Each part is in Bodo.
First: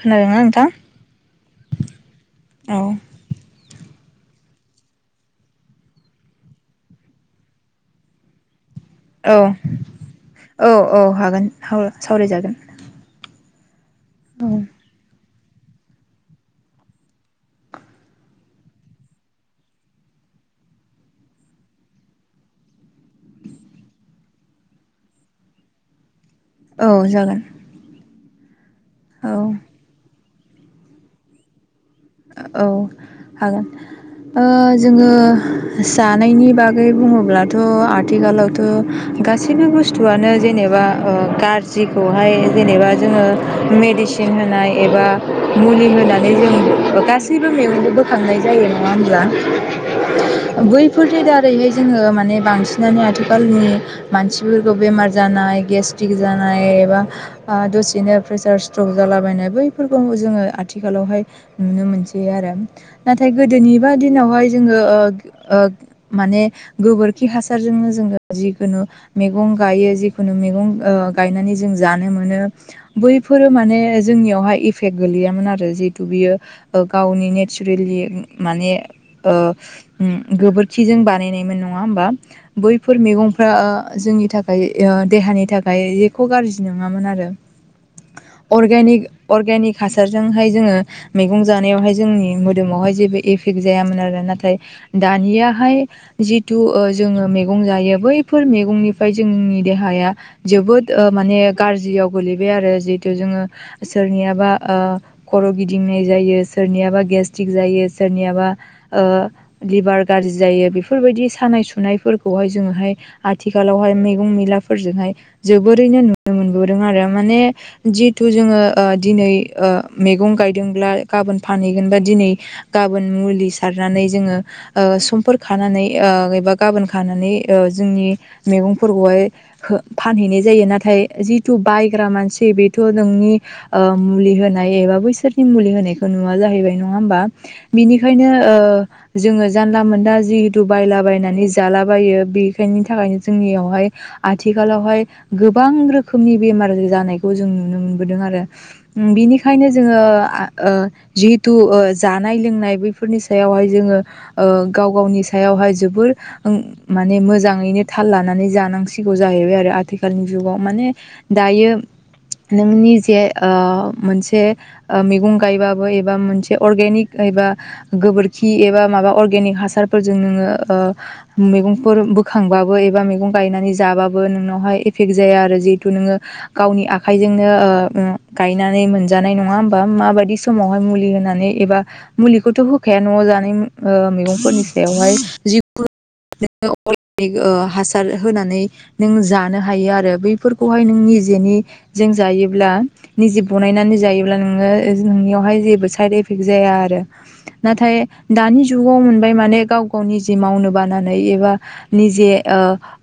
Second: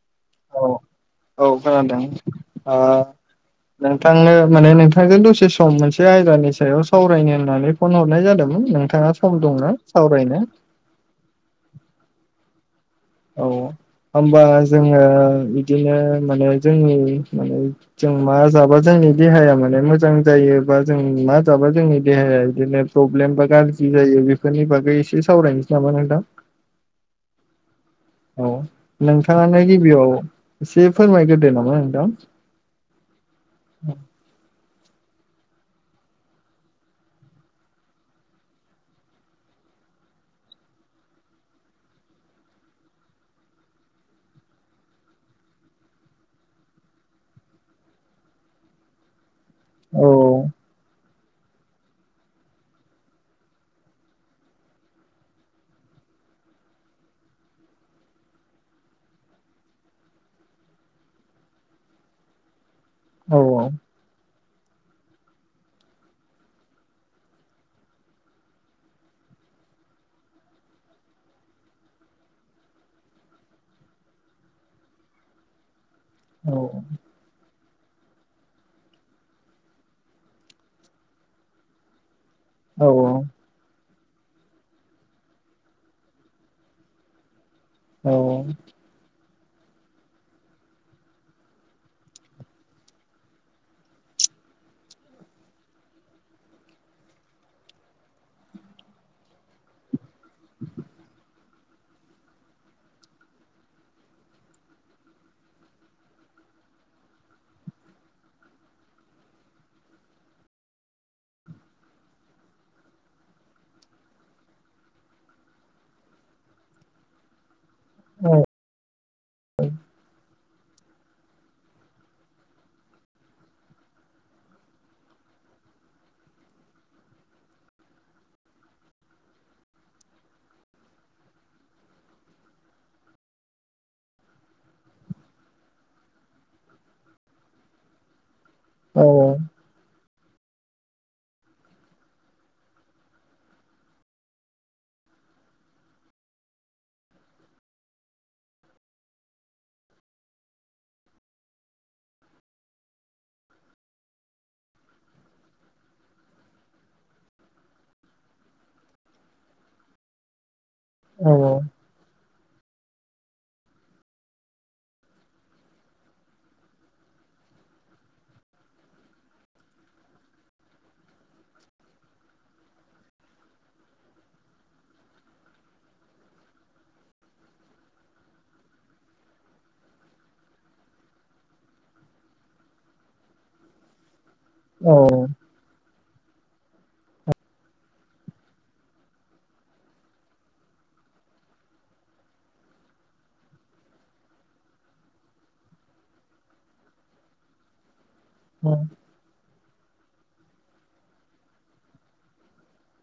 खोनादोंना औ नोंथां औ खोनादों ओ औ नोंथांनो माने नोंथांजों दसे सम मोनसे आयदानि सायाव सावरायनो होननानै फन हरनाय जादोंमोन नोंथां। औ औ औ हागोन औ सावरायजागोन। औ होमबा औ जोङो बिदिनो माने जोंनि माने जों मा जाबा जोंनि देहाया माने मोजां जायो जों मा जाबा जोंनि देहाया बिदिनो प्रब्लेम बा गाज्रि जायो बेफोरनि बागै एसे सावराय निसै नामा नोंथां? औ जागोन। औ औ नोंथाङानो गिबियाव एसे फोरमायग्रोदो नामा नों औ हागोन ओ जोङो जानायनि बागै बुङोब्लाथ' आथिखालावथ' गासैबो बुस्थुआनो जेनेबा ओ गाज्रिखौहाय जेनेबा जोङो मेदिसिन होनाय एबा मुलि होनानै जों गासैबो मेगंखो बोखांनाय जायो नङा होमब्ला औ बैफोर दारैनो जोङो माने बांसिनानो आथिखालनि मानसिफोरखौ बेमार जानाय गेस्ट्रिक जानाय एबा ओ दसेनो प्रेसार स्ट्रक जालाबायनाय बैफोरखौ जोङो आथिखालाव नुनो मोनसै आरो नाथाय औ औ गोदोनिबा दिनावहाय जोङो ओ ओ माने गोबोरखि हासारजोंनो जोङो जिखुनु मेगं गायो जिखुनु मैगं ओ गायनानै जों जानो मोनो बैफोर माने जोंनियावहाय इफेक गोलैयामोन आरो जिहेतु बेयो गावनि नेत नेसुरेलि माने ओ उम गोबोरखिजों बानायनायमोन नङा होमबा? औ बैफोर मैगंफ्रा ओ जोंनि थाखाय ओ देहानि थाखाय एख' गाज्रि नङामोन आरो। औ। अर्गेनिक अर्गेनिक हासारजोंहाय जोङो मे गं जानायावहाय जोंनि मोदोमावहाय जेबो इफेक्ट जायामोन आरो नाथाय दानियाहाय जिथु जोङो मैगं जायो बैफोर मैगंनिफ्राय जोंनि देहाया जोबोद माने गाज्रियाव गोलैबाय आरो जिहेथु जोङो सोरनियाबा ओ खर' गिदिंनाय जायो सोरनियाबा गेस्तिक जायो सोरनियाबा ओ लिबार गाज्रि जायो बेफोर दि सानाय सुनायफोरखौहाय जोङोहाय आथिखालावहाय मैगं मैलाफोरजोंहाय जोबोरैनो नुनो मोनबोदों आरो। माने औ जिथु जोङो दिनै मैगं गायदोंब्ला गाबोन फानहैगोन बा दिनै गाबोन मुलि सारनानै जोङो समफोर खानानै एबा गाबोन खानानै जोंनि मैगंफोरखौहाय फानहैनाय जायो। नाथाय जिथु बायग्रा मानसि बेथ' नोंनि मुलि होनाय एबा बैसोरनि मुलि होनाय नुवा जाहैबाय नङा होमबा? बिनिखायनो जोङो जानला मोनला जा जिहेतु बायलाबायनानै जालाबायो बेखायनि थाखायनो जोंनियावहाय आथिखालावहाय गोबां रोखोमनि बेमार जानायखौ जों नुनो मोनबोदों आरो। बिनिखायनो जोङो ओ जिहेथु जानाय लोंनाय बैफोरनि सायावहाय ओ जोङो गाव गावनि सायाव बेवहाय जोबोर माने मोजाङैनो थाल लानानै जानांसिगौ जाहैबाय आरो आथिखालनि जुगाव माने दायो नोंनि जे मोनसे मैगं गायबाबो एबा मोनसे अर्गेनिक एबा गोबोरखि एबा माबा अर्गेनिक हासारफोरजों नोङो ओ मैंफोर बोखांबाबो एबा मैगं गायनानै जाबबो नोंनावहाय एफेक जाया। आरो जेहुटु नोङो गावनि आखजोंनो ओ गायनानै मोनजानाय नङा होमबा माबायदि समावहाय मुलि होनानै एबा मुलिखौथ' होखाया न' जानाय ओ मैगं फोरनि सायावहाय जि [inaudible] नोङो अर्गेनिक हासार होनानै नों जानो हायो आरो बैफोरखौहाय नों नि जेन नि जों जायोब्ला निजि बनायनानै जायोब्ला नोंङो नोंनियावहाय जेबो साइद इफेक्ट जाया आरो। नाथाय दानि जुगाव मोनबाय माने गाव गाव नि जि मावनो बानानै एबा निजे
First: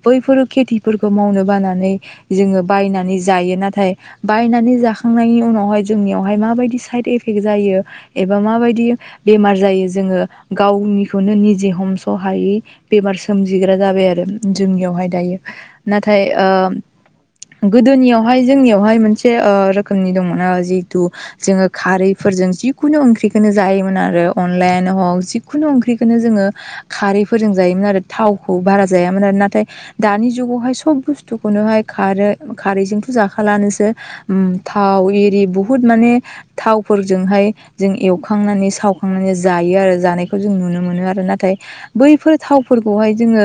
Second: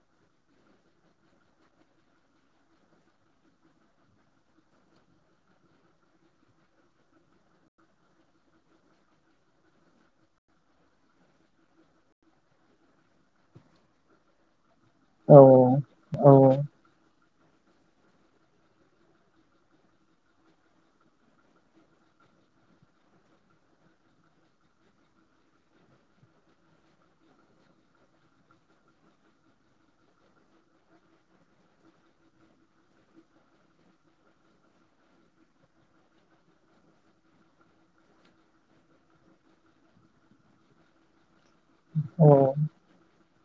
बैफोर खेथिफोरखौ मावनो बाना नानै जोंङो बायनानै जायो नाथाय बायनानै जाखांनायनि उनावहाय जोंनिहाव हाय मा बायदि साइद इफेक् जायो एबा म बायदि बेमार जायो जोङो गावनिखौनो निजे हम सहायै बेमार सोमजिग्रा जाबाय आरो जोंनियावहाय दायो नाथाय औ गोदोनियावहाय जोंनियावहाय मोनसे रोखोमनि दङमोन जिहतु जोङो खारैफोरजों जिखुनु ओंख्रिखौनो जायोमोन आरो अनलइन हक जिखुनु ओंख्रिखौनो जोङो खारैफोरजों जायोमोन आरो थावखौ बारा जायामोन आरो नाथाय दानि जुगावहाय सब बुस्थुखौनो खार खारैजोंथ' जाखालानोसो थाव एरि बुहुत माने थावफोरजोंहाय जों एवखांनानै सावखांनानै जायो आरो जानायखौ जों नुनो मोनो आरो नाथाय औ बैफोर थावफोरखौहाय जोङो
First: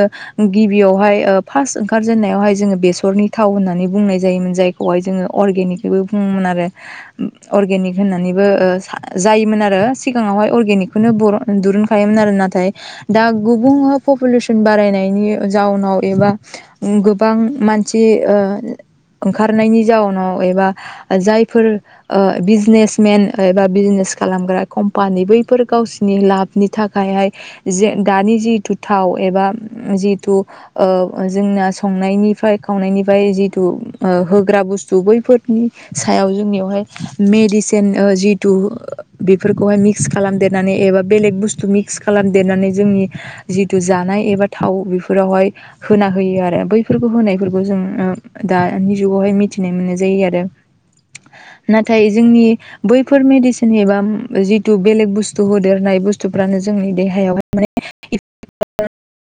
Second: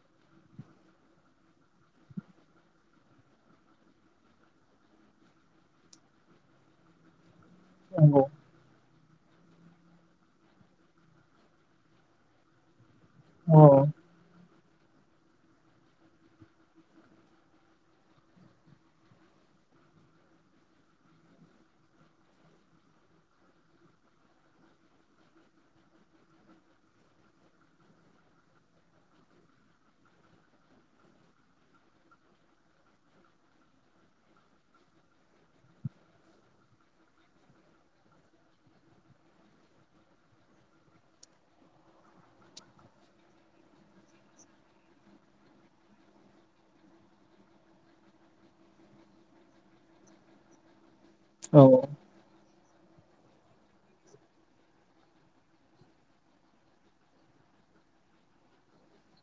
गिबियावहाय फास ओंखारजेनायावहाय बेसर नखरनि थाव होननानै बुंनाय जायोमोन जायखौाय जोङो अनिबो बुोमोन आरो। अरगेनिक हागोन होननानैबो जायोमोन आरो सिगाङावहाय अर्गेनिकखौनो दुरुनखायोमोन आरो नाथाय दा गुबुं पपुलेसन बारायनायनि जाउनाव एबा गोबां मानसि होयो ओ ओंखारनायनि जाउनाव एबा जायफोर ओ बिजनेस मेन एबा बिजनेस खालामग्रा कम्पानि बैफोर गावसिोरनि लाबनि थाखायहाय जे दानि जिहथु थाव एबा जिहथु जोंना संनायनिफ्राय खावनायनि जिहथु ओ होग्रा बुस्तु बैफोरनि सायाव जोंनियावहाय मेदिसिन जिथु बेफोरखौहाय मिक्स खालामदेरनानै एबा बेलेग बुस्थु मिक्स खालामदेरनानै जोंनि जितु जानाय एबा थाव बेफोरावहाय होना होयो आरो बैफोरखौ होनायफोरखौ जों ओ दानि जुगावहाय मिथिनाय मोननाय जायो आरो। नाथाय जोंनि बैफोर मेडिसिन एबा जिथु बेलेग बुस्थु होदेरनाय बुस्थुफ्रानो जोंनि देहायावाय माने [inaudible]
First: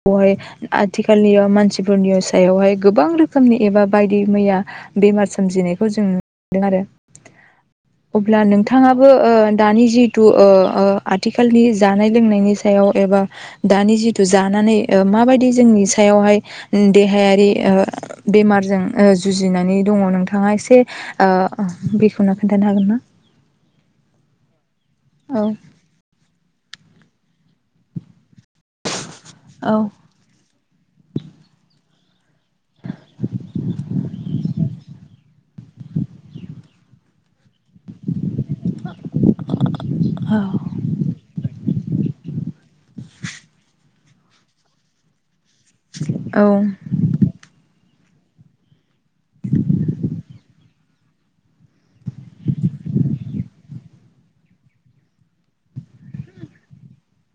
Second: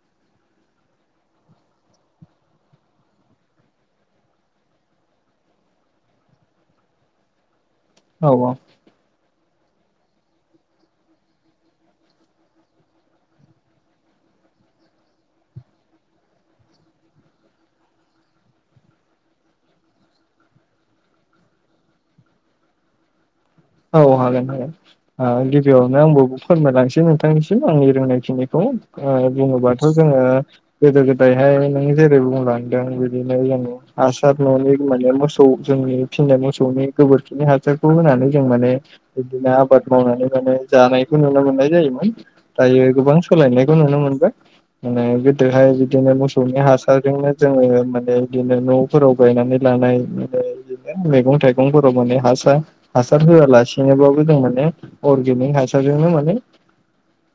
बेवहाय आथिखालयाव मानसिफोरनि सायावहाय गोबां रोखोमनि एबा बायदि मैया [unintelligible] बेमार सोमजिनायखौ जों नुदों आरो। [inaudible] अब्ला नोंथाङाबो ओ दानि जिु ओ-ओ आथिखालनि जानाय लोंनायनि सायाव एबा दानि जिथु जानाय माबादि जोंनि सायावहाय देहायारि ओ बेमारजों ओ जुजिनाय दङ नोंथाङा एसे ओ बेखवनो खिथानो हागोन ना? औ हागोन हागोन औ गिबियावनो आंबो फोरमायलांसै नोंथांनिसिम आंनि रोंनायखिनिखौ बुङोबाथ' औ जोङो गोदो गोदायहाय जेरै बुंलांदों बिदिनो जों हासार न'नि माने मोसौ जोंनि फिननाय मोसौनि गोबोरखिनि हाफारखौ जों माने बिदिनो आबाद औ मावनानै माने जानायखौ नुनो मोननाय जायोमोन। दायो गोबां सोलायनायखौ नुनो मोनबाय माने गोहाय बिदिनो मोसौनि हासारजोंनो जोङो मोन बिदिनो न'फोराव गायनानै लानाय म बिदिनो मैगं थाइगंफोराव माने हासार हासार होआलासेनोबाबो जों माने अर्गेनिक हासारजोंनो माने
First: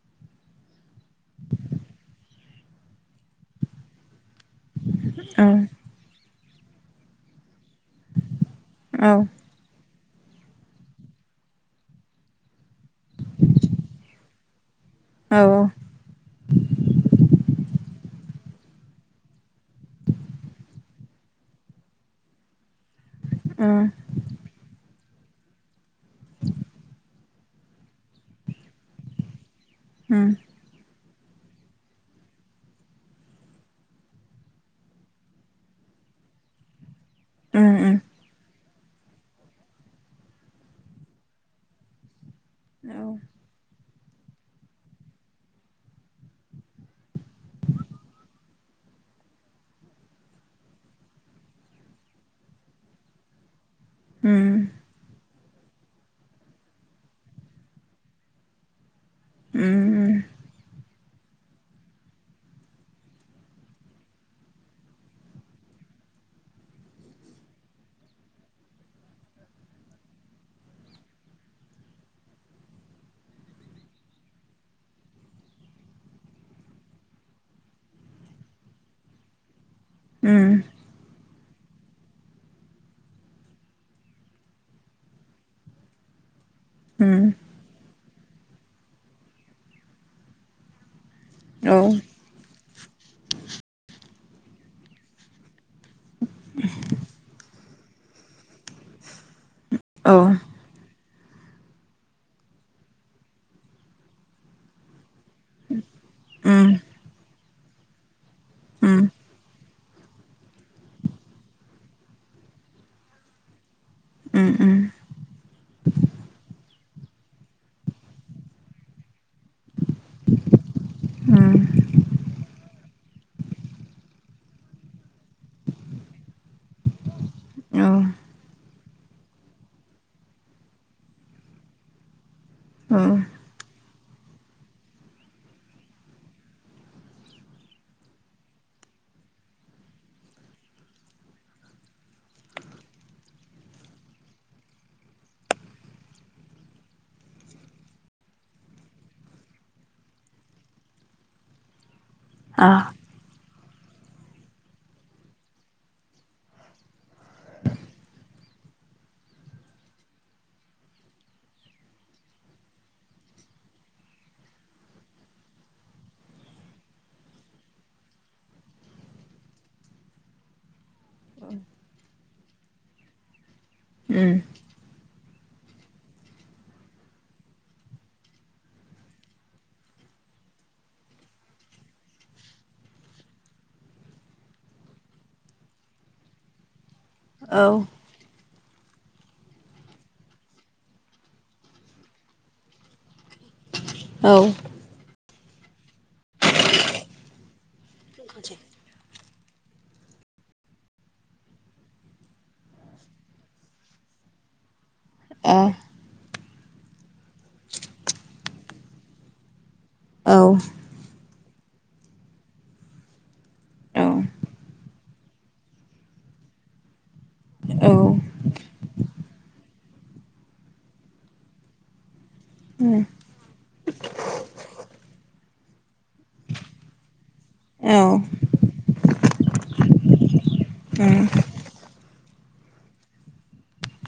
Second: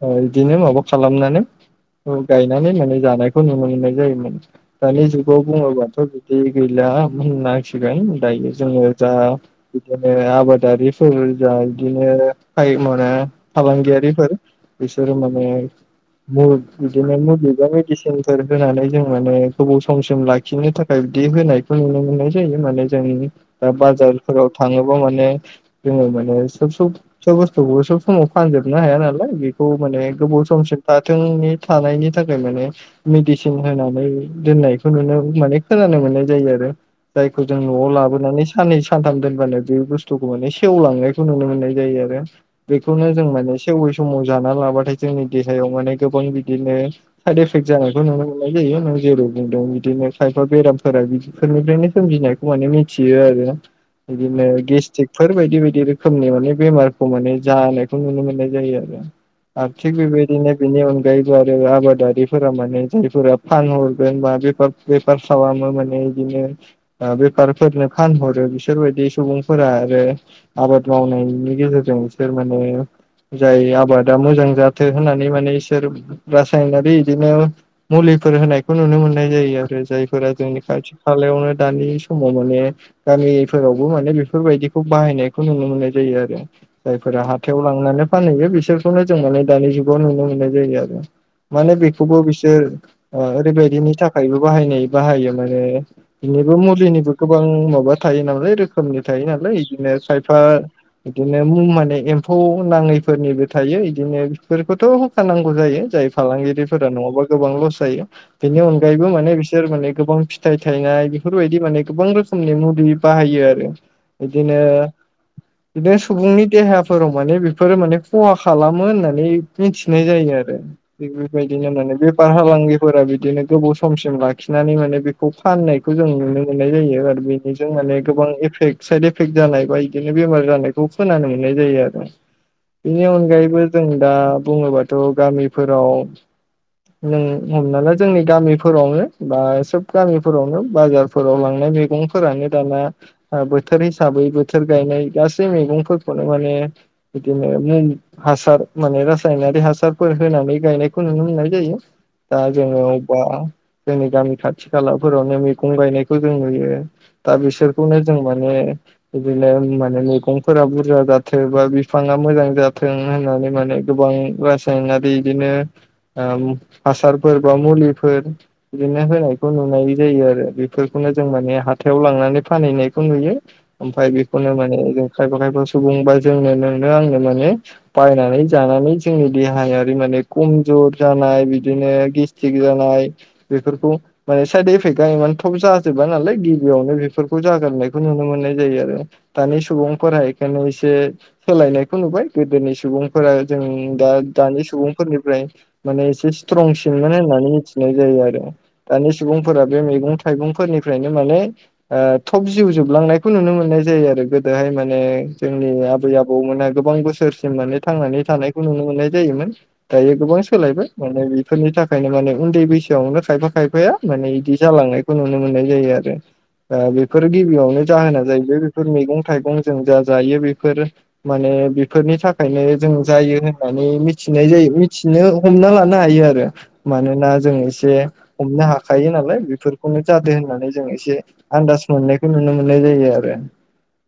ओ बिदिनो माबा खालामनानै गायनानै माने जानायखौ नुनो मोननाय जायोमोन। दानि जग बुंङो बाथ' बिदि गैला मोन गोन दायो जोङो जा बिदिनो आबादारिफोर जा बिदिनो माने फालांगियारिफोर बिसोर माने मु बिदिनो मुुलिब मेदिसिन फोर होनानै जों माने गोबाव समसिम लाखिनो थाखाय बिदि होनायखौ नुनो मोननाय जायो माने जों बाजारफोराव थाङोबा माने जोङो माने सब सब सब बुस्थुखौबो सब समाव फानजोबनो हाया नालाय औ माने गोबाव सम दाथोंनि थानायनि थाखाय माने मेडिसिन होनानै दोननायखौ नुनो माने खोन मोननाय जायो आरो जायखौ जों न'आव लाबोनानै साननै सानथाम दोनबानो बे बुसथु बथ सेवलांनाय नुनो मोननाय जायो आरो बेखौनो जों माने सेव समाव जाना लाबाथाय जोंनि देहायाव माने गोबां बिदिनो साइद इफेक्ट जानायखौ नुनो मोननाय जायो जेरै बुंदों बिदिनो खायफा बेरामफोरा बिफोरनिफ्रायनो सोमजिनायखौ माने मिथियो आरो बिदिनो गेस थिगफोर बायदि बायदि रोखोमनि माने बेमारखौ माने जानायखौ नुनो मोननाय जायो आरो आरो थिक बिबदि बिनि अनगायै अनगायैबो आरो आबादारिफोरा माने जायफोरा फानहरगोन बा बे बेफार खालामो माने बिदिनो बेफारफोरनो फानहरो बिसोरबायदि सुबुं फोर आरो आबाद मावनायनि गेजेरजों बिसोर माने जाय आबादा मोजां जाथों होननानै माने इसोर रासायनारि बिदिनो मुलि फोर होनायखौ नुनो मोननाय जायो आरो जायफोरा जोंनि खाथि खालायावनो दानि समाव माने गामिफोरावबो माने बे बेफोरबायदिखौ बाहायनायखौ नुनो मोननाय जायो आरो जायफोरा हाथाइयाव लांनानै फानहैयो बिसोरखौनो जों माने दानि जुगाव नुनो मोननाय जायो आरो माने बेखौबो बिसोर ओरैबायदिनि थाखायबो बाहायनाय बाहायो माने बिनिबो मुलिनिबो गोबां माबा माबबा थायो नालाय रोखोमनि थायो नालाय बिदिनो खायफा बिदिनो मुं माने एम्फौ नांङैफोरनिबो थायो इदिनो बेफोरखौथ' खालामनांगौ जायो जाय फालांगिरिफोरा नंङाबा गोबां लस जायो बेनि अनगायैबो माने बिसोर माने गोबां फिथाइ थायनाय बेफोरबायदि माने गोबां रोखोमनि मुलि बाहायो आरो बिदिनो बिदिनो सुबुंनि देहाफोराव माने बेफोरो माने खहा खालामो होननानै मिथिनाय जायो आरो आरो थि बेबायदिनो माने बेफार फालांगिफोरा बिदिनो गोबाव समसिम लाखिनानै माने बेखौ फाननायखौ जों नुनो मोननाय जायो आरो बेनिजों माने गोबां एफेक्ट साइद इफेक्ट जानाय बा बिदिनो बेमार जानायखौ खोनानो मोननाय जायो आरो बेनि अनगायैबो जों दा बुंङोबाथ' गामिफोराव नों हमना ला जोंनि गामिफोरावनो बा सोब गामिफोरावनो बाजारफोराव लांनाय मैगंफोरानो दानियान बो थोर हिसाबै बोथोर गायनाय गासै मैगंफोरखौनो माने बिदिनो मुं हासार माने रासायनारि हासारफोर होनानै गायनायखौ नुनो मोननाय जायो। दा जों अबा जोंनि गामि खाथि खालाफोरावनो मैगं गायनायखौ जों नुयो। दा बिसोरखौनो जों बिदिनो माने मैगंफोरा बुरजा जाथों बा बिफांङा मोजां जाथों होनना नै माने गोबां रासायारि बिदिनो ओ हासारफोर बा मुलिफोर बिदिनो होनायखौ नुनाय जायो आरो। बेफोरखौनो जों माने हाथायाव लांनानै फानहैनाय खौ नुयो ओमफ्राय बेखौनो माने जों खायफा खायफा सुबुंबा जोंनो नोंनो आंनो माने बायनानै जानानै जोंनि देहायारि माने खमजर जानाय बिदिनो गेस्थिक जानाय बेफोरखौ माने साइद इफेक्ट थब जाजोबा नालाय गिबियावनो बेफोरखौ जाग्रोनाय मोनाय जायो आरो दानि सुबुंफोरा इखायनो एसे सोलायनायखौ नुबाय गोदोनि सुबुंफोरा जों दा दानि सुबुंफोरनिफ्राय माने एसे स्ट्रंसिनमोन होननानै मिथिनाय जायो आरो दानि सुबुंफोरा बे मैगं थाइगं फोरनिफ्रायनो माने ओ थ'ब जिउ जोबलांनायखौ नुनो मोननाय जायो आरो गोदोहाय माने जोंनि आबै आबौमोनहा गोबां बोसोरसिम माने थांनानै थानायखौ नुनो मोननाय जायोमोन दायो गोबां सोलायबाय माने बेफोरनि थाखायनो माने उनदै बैसोआवनो खायफा खायफाया माने बिदि जालांनायखौ नुनो मोननाय जायो आरो। दा बे बेफोर गिबियावनो जाहोना जाहैबाय बेफोर मैगं थाइगं जों जा जायो बेफोर माने बेफोरनि थाखायनो जों जायोहोनानै मिथिनाय जायो हमना लानो हायो आरो मानोना जों एसे हमनो हाखायो नालाय बेफोरखौनो जों जादों होननानै जों एसे आन्दाज मोननायखौ नुनो मोननाय जायो आरो।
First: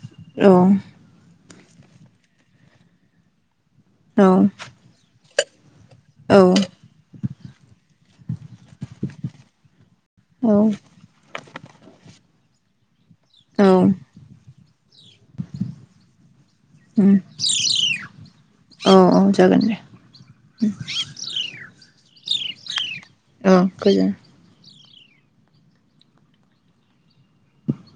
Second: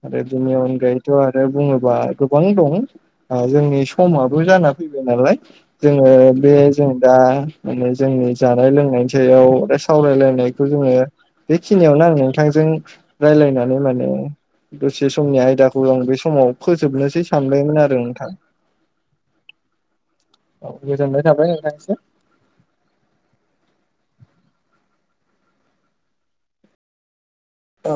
आरो बिनि अनगायैथ' आ बुंङोबा गोबां दं जोंनि समाबो जाना फैबाय नालाय जोंङो बे जों दा माने जोंनि जानाय लोंनायनि सायाव सावरायलायनायखौ जोंङो बेखिनियावनो आं नोंथांजों राय्लायनानै माने दसे समनि आयदाखौ आं बे समाव फोजोबनोसै सानबायमोन आरो नोंथां अ जागोन दे। औ गोजोननाय थाबाय नोंथांनिसिम। आ गोजोन ओ